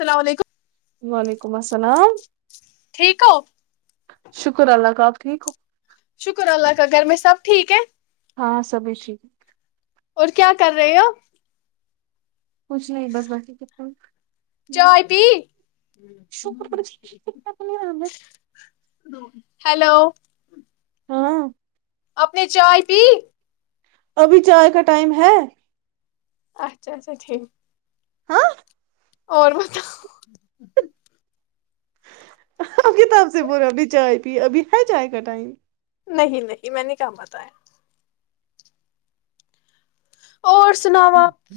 السلام علیکم [inaudible] وعلیکم السلام ٹھیک ہو شکر اللہ کا آپ ٹھیک ہو شکر اللہ کا گھر میں سب ٹھیک ہے ہاں سبھی ٹھیک ہے اور کیا کر رہے ہو کچھ نہیں بس باقی کتنا ہ چائے پی شور پرتینا اپ نہیں ر میں ہے ہیلو ہاں اپنی چائے پی ابھی چائے کا ٹائم ہے اچھا اچھا ٹھیک ہاں اور پت آپ کتاب سے ب رہے اب نے چائے پی ابھی ہے چائے کا ٹائم نہیں نہیں میں نے کہاں بتایا اور سناؤ آپ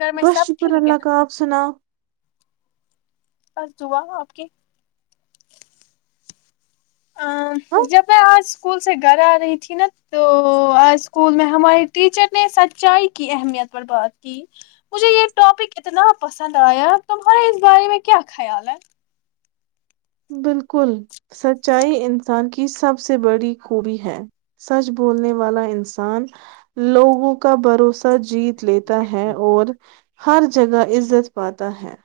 گھر میں بس سب شکر ٹھیک ہے اللہ کا آپ سناؤ بس دعا ہ آپ کی ہاں جب میں آج اسکول سے گھر آ رہی تھی نا تو آج اسکول میں ہمارے ٹیچر نے سچائی کی اہمیت پر بات کی مجھے یہ ٹاپک اتنا پسند آیا تمہارے اس بارے میں کیا خیال ہے بالکل سچائی انسان کی سب سے بڑی خوبی ہے سچ بولنے والا انسان لوگوں کا بھروسہ جیت لیتا ہے اور ہر جگہ عزت پاتا ہے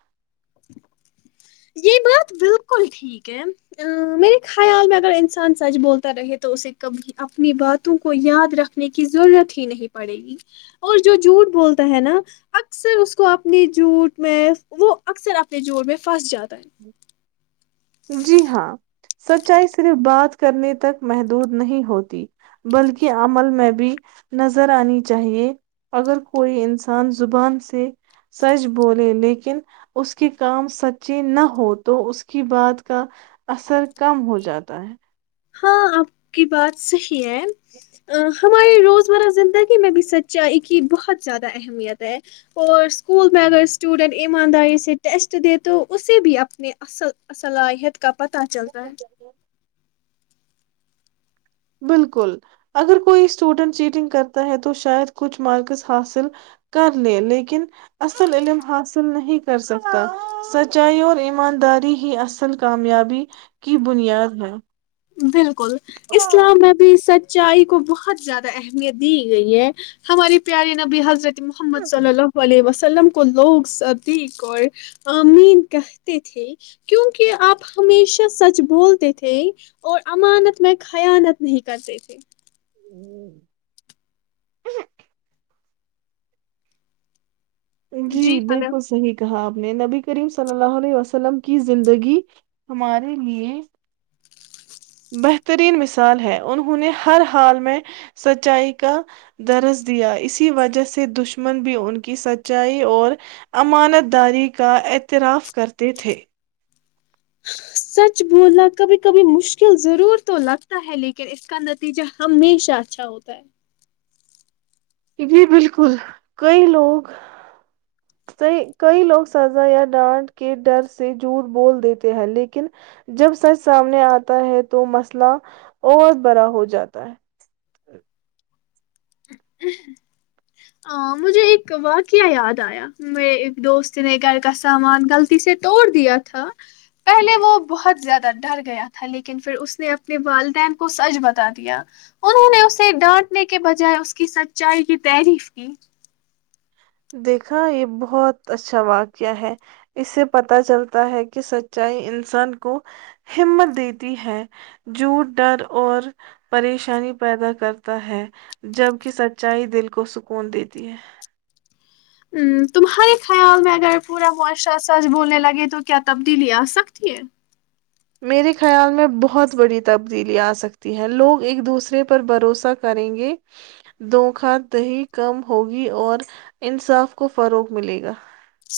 یہ بات بالکل ٹھیک ہے ا میرے خیال میں اگر انسان سچ بولتا رہے تو اسے کبھی اپنی باتوں کو یاد رکھنے کی ضرورت ہی نہیں پڑے گی اور جو جھوٹ بولتا ہے نا اکثر اس کو اپنی جھوٹ میں وہ اکثر اپنے جھوٹ میں پھس جیاد ہے جی ہاں سچائی صرف بات کرنے تک محدود نہیں ہوتی بلکہ عمل میں بھی نظر آنی چاہیے اگر کوئی انسان زبان سے سچ بولے لیکن اس کے کام سچی نہ ہو تو اس کی بات کا اثر کم ہو جاتا ہے ہاں آپ کی بات صحیح ہے ہماری روزمرہ زندگی میں بھی سچائی کی بہت زیادہ اہمیت ہے اور اسکول میں اگر اسٹوڈنٹ ایمانداری سے ٹیسٹ دے تو اسے بھی اپنے اصل صلاحیت کا پتہ چلتا ہے بالکل اگر کوئی اسٹوڈینٹ چیٹنگ کرتا ہے تو شاید کچھ مارکس حاصل کر لے لیکن اصل علم حاصل نہیں کر سکتا سچائی اور ایمانداری ہی اصل کامیابی کی بنیاد ہے بالکل اسلام میں بھی سچ چائی کو بہت زیادہ اہمیت دی گئی ہے ہماری پیاری نبی حضرت محمد چلو ہو واللی ب سلم کو لوگ صدیق اور آمین کہتے تھے کیونکہ آپ ہمیشہ سچ بولتے تھے اور امانت میں خیانت نہیں کرتے تھے ہوں جی بالکل صحیح کہ آپ نے نبی کریم صلی اللہ علیہ وسلم کی زندگی ہمارے لیے بہترین مثال ہے انہوں نے ہر حال میں سچائی کا درس دیا اسی وجہ سے دشمن بھی ان کی سچائی اور امانت داری کا اعتراف کرتے تھے سچ بولنا کبھی کبھی مشکل ضرور تو لگتا ہے لیکن اس کا نتیجہ ہمیشہ اچھا ہوتا ہے جی بالکل کئی لوگ کئی لوگ سزا یا ڈانٹ کے ڈر سے جوٹ بول دیتے ہیں لیکن جب سچ سامنے آتا ہے تو مسئلہ اور بڑا ہو جاتا ہے [unintelligible] مجھے ایک واقعہ یاد آیا مے ایک دوست نے گھر کا سامان غلطی سے توڑ دیا تھا پہلے وہ بہت زیادہ ڈر گیا تھا لیکن پھر اس نے اپنے والدین کو سچ بتا دیا انہوں نے اسے ڈانٹنے کے بجائے اس کی سچائی کی تعریف ج دیکھا یہ بہت اچھا واقعہ ہے اس سے پتا چلتا ہے کہ سچائی انسان کو ہمت دیتی ہے جوٹ ڈر اور پریشانی پیدا کرتا ہے جبک سچائی دل کو سکون دیتی ہے ہ تمہارے خیال میں اگر پورا معاشرہ سچ بولنے لگے تو کیا تبدیلی آ سکتی ہے میرے خیال میں بہت بڑی تبدیلی آ سکتی ہے لوگ ایک دوسرے پر بھروسہ کریں گے دکھ دہی کم ہوگی اور انصاف کو فروغ ملے گا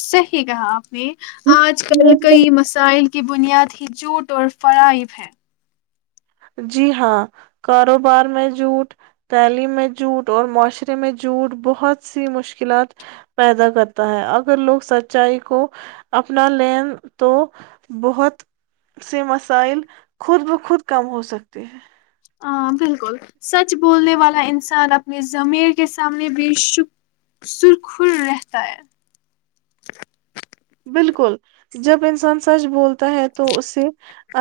صحیح کہا آپ میں آج کل کئی مسائل کی بنیاد ہی جھوٹ اور فرائب ہے جی ہاں کاروبار میں جھوٹ تعلیم میں جھوٹ اور معاشرے میں جھوٹ بہت سی مشکلات پیدا کرتا ہے اگر لوگ سچائی کو اپنا لین تو بہت سے مسائل خود ب خود کم ہو سکتی ہیں ہ بالکل سچ بولنے والا انسان اپنی ضمیر کے سامنے بھی ش سرخر رہتا ہے بالکل جب انسان سچ بولتا ہے تو اسے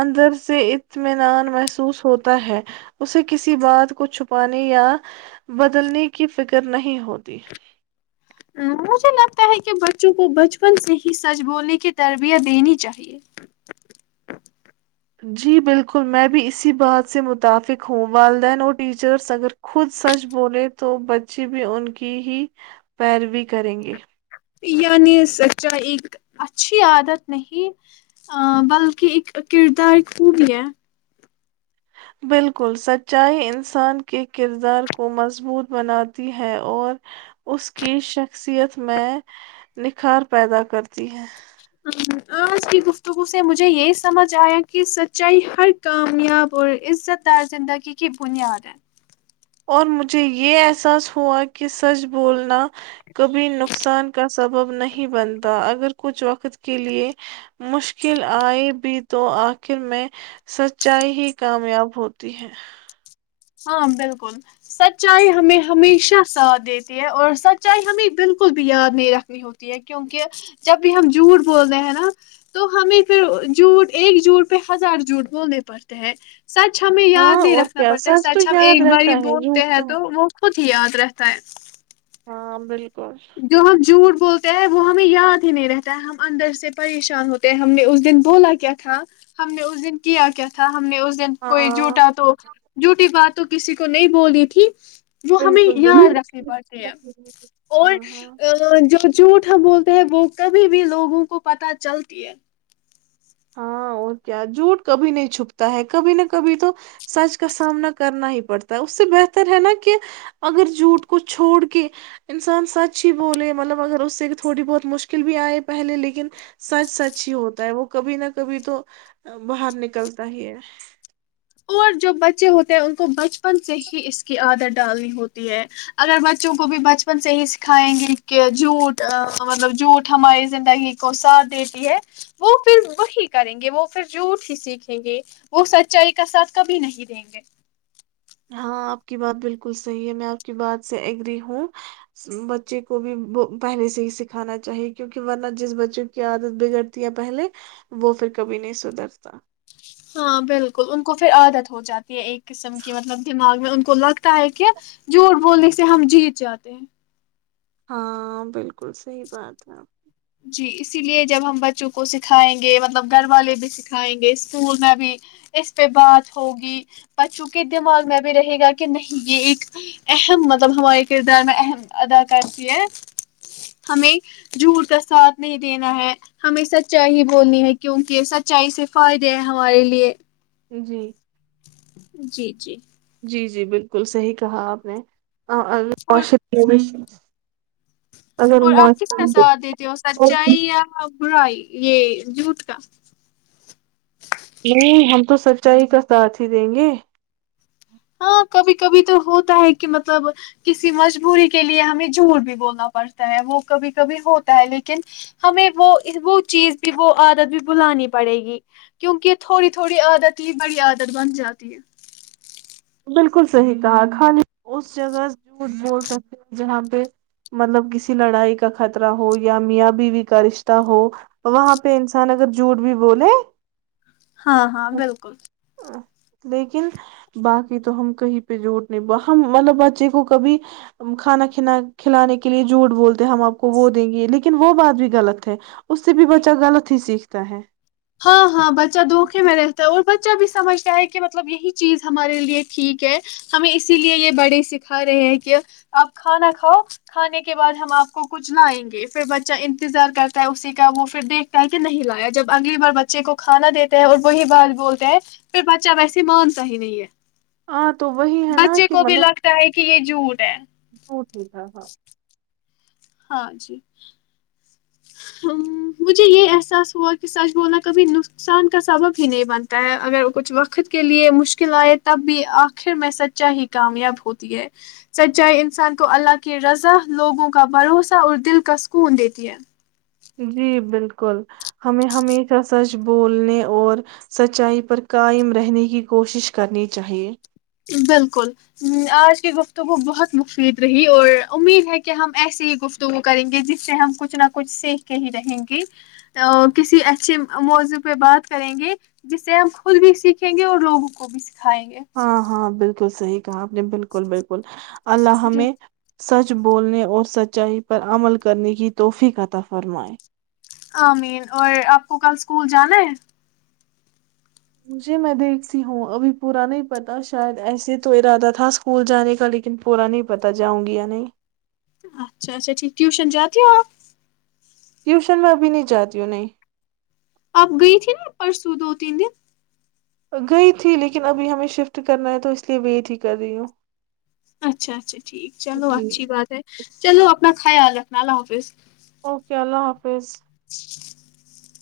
اندر سے اطمینان محسوس ہوتا ہے اسے کسی بات کو چھپانے یا بدلنے کی فکر نہیں ہوتی مجھے لگتا ہے کہ بچوں کو بچپن سے ہی سچ بولنے کی تربیت دینی چاہیے جی بالکل میں بھی اسی بات سے متفق ہوں والدین اور ٹیچرس اگر خود سچ بولیں تو بچے بھی ان کی ہی پیروی کریں گے یعنی سچا ایک اچھی عادت نہیں بلکہ ایک کردار خوب ہے بالکل سچائی انسان کے کردار کو مضبوط بناتی ہے اور اس کی شخصیت میں نکھار پیدا کرتی ہے آج کی گفتگو سے مجھے یہ سمجھ آیا کہ سچائی ہر کامیاب اور عزت دار زندگی کی بنیاد ہے اور مجھے یہ احساس ہوا کہ سچ بولنا کبھی نقصان کا سبب نہیں بنتا ا اگر کچھ وقت کے لیے مشکل آئے بھی تو آخر میں سچائی ہی کامیاب ہوتی ہے ہاں بالکل سچائی ہمیں ہمیشہ ساتھ دیتی ہے اور سچائی ہمیں بالکل بھی یاد نہیں رکھنی ہوتی ہے کیونکہ جب بھی ہم جھوٹ بول رہے ہیں نا تو ہمیں پھر جھوٹ ایک جھوٹ پہ ہزار جھوٹ بولنے پڑتے ہیں سو تچھا میں یاد ہاں نہیں اور رکھنا کیا پرڑتا تو سچ ہم ایک یاد بار ہی رہتا ہے بولتے جھوٹ ہیں تو کہاں وہ خود ھی آت ر تیں ہاںمب جو ہم جوٹ بولتے ہیں وہ ہمیں یاد ہی نہیں رہتا ہے ہم اندر سے پریشان ہوتے ہیں ہم نے اس دن بولا کیا تھا ہم نے اس دن کیا کیا تھا ہم نے اس دن کوئی ہاں جھوٹا تو جوٹی بات تو کسی کو نہیں بولی تھی جو ہمیں بالکل یاد رکھنی بالکل پڑتی ہے ہاں ہاں اور جو جوٹ ہم بولتے ہیں وہ کبھی بھی لوگوں کو پتا چلتی ہے اں کیا جوٹ کبھی نہیں چھپتا ہے کبھی نہ کبھی تو سچ کا سامنا کرنا ہی پڑتا ہے اس سے بہتر ہے نا کہ اگر جھوٹ کو چھوڑ کے انسان سچ ہی بولے مطلب اگر اس سے تھوڑی بہت مشکل بھی آئے پہلے لیکن سچ سچ ہی ہوتا ہے وہ کبھی نہ کبھی کبھی تو باہر نکلتا ہی ہے اور جو بچے ہوتے ہیں ان کو بچپن سے ہی اس کی عادت ڈالنی ہوتی ہے اگر بچوں کو بھی بچپن سے ہی سکھائیں گے کہ جھوٹ مطلب جھوٹ ہماری زندگی کو ساتھ دیتی ہے وہ پھر وہی کریں گے وہ پھر جھوٹ ہی سیکھیں گے وہ سچائی کا ساتھ کبھی نہیں دیں گے ہاں آپ کی بات بالکل صحیح ہے میں آپ کی بات سے اگری ہوں بچے کو بھی پہلے سے ہی سکھانا چاہیے کیونکہ ورنہ جس بچوں کی عادت بگڑتی ہے پہلے وہ پھر کبھی نہیں سدھرتا ہاں بالکل ان کو پھر عادت ہو جاتی ہے ایک قسم کی مطلب دمغ میں کو لگتا ہے کہ جھوٹ بونے سے ہم جیت جاتے ہیں ہاں بالکل صحی بات ہے جی اسی لیے جب ہم بچوں کو سکھائیں گے مطلب گھر والے بھی سکھائیں گے اسکول میں بھی اس پہ بات ہوگی بچوں کے دماغ میں بھی رہے گا کہ نہیں یہ ایک اہم مطلب ہمارے کردار میں اہم ادا کرتی ہے ہمیں جور کا ساتھ نہیں دینا ہے ہمیں سچائی ہی بولنی ہے کیونکہ سچائی سے فائدے ہیں ہمارے لیے جی جی جی جی جی بالکل صحیح کہا آپ نے اور آش [unintelligible] اور آپ کس کا سواد دیتے ہو سچائی یا برائی یہ جووٹ کا نہیں ہم تو سچائی کا ساتھ ہی دیں گے ہاں کبھی کبھی تو ہوتا ہے کہ مطلب کسی مجبوری کے لیے ہمیں جھوٹ بھی بولنا پڑتا ہے وہ کبھی کبھی ہوتا ہے لیکن ہمیں وہ وہ چیز بھی وہ عادت بھی بلانی پڑے گی کیونکہ تھوڑی تھوڑی عادت ہی بڑی عادت بن جاتی ہے بالکل صحیح کہا خالی اس جگہ جھوٹ بول سکتے ہیں جہاں پہ مطلب کسی لڑائی کا خطرہ ہو یا میاں بیوی کا رشتہ ہو وہاں پہ انسان اگر جھوٹ بھی بولے ہاں ہاں بالکل لیکن باقی تو ہم کہیں پہ جوٹ نہیں ہم مطلب بچے کو کبھی کھانا کھ کھلانے کے لیے جھوٹ بولتے ہم آپ کو وہ دیں گے لیکن وہ بات بھی غلط ہے اس سے بھی بچہ غلط ہی سیکھتا ہے ہاں ہاں بچہ دھوکے میں رہتا ہے اور بچہ بھی سمجھتا ہے کہ مطلب یہی چیز ہمارے لیے ٹھیک ہے ہمیں اسی لیے یہ بڑے سکھا رہے ہیں کہ آپ کھانا کھاؤ کھانے کے بعد ہم آپ کو کچھ لائیں گے پھر بچہ انتظار کرتا ہے اسی کا وہ پھر دیکھتا ہے کہ نہیں لایا جب اگلیے بچے کو کھانا دیتے ہیں اور وہی بات بولتے ہیں پھر بچہ ویسے مانتا ہی نہیں ہے ہاں تو وہی ہے بچے کو بھی لگتا ہے کہ یہ جوھوٹ ہے ج ٹھیک ہے ہاں [unintelligible] ہاں جی ہ مجھے یہ احساس ہوا کہ سچ بولنا کبھی نقصان کا سبب ہی نہیں بنتا ہے اگر کچھ وقت کے لیے مشکل آئے تب بھی آخر میں سچائی ہی کامیاب ہوتی ہے سچائی انسان کو اللہ کی رضا لوگوں کا بھروسہ اور دل کا سکون دیتی ہے جی بالکل ہمیں ہمیشہ سچ بولنے اور سچائی پر قائم رہنے کی کوشش کرنی چاہیے بالکل آج کی گفتگو بہت مفید رہی اور امید ہے کہ ہم ایسی ہی گفتگو کریں گے جس سے ہم کچھ نہ کچھ سیکھ کے ہی رہیں گے کسی اچھے موضوع پہ بات کریں گے جس سے ہم خود بھی سیکھیں گے اور لوگوں کو بھی س کھائیں گے ہاں ہاں بالکل صح کہ آپ نے بالکل بالکل اللہ جی میں سچ بولنے اور سچائی پر عمل کرنے کی توحفے کاطا فرمائے امین اور آپ کو کل اسکول جانا ہے مجھے میں دیکھتی ہوں ابھی پورا نہیں پتا شاید ایسے تو ارادہ تھا اسکول جانے کا لیکن پورا نہیں پتا جاؤں گی یا نہیں اچھا اچھا ٹھیک ٹیوشن جاتی ہو آپ ٹیوشن میں ابھی نہیں جاتی ہوں نہیں اپ گئی تھی نا پرسوں دو تین دن گئی تھی لیکن ابھی ہمیں شفٹ کرنا ہے تو اس لیے ویٹ ہی کر رہی ہوں اچھا اچھا ٹھیک چلو جی اچھی بات ہے چلو اپنا خیال رکھنا لا آفس اوکے اللہ حافظ [inaudible]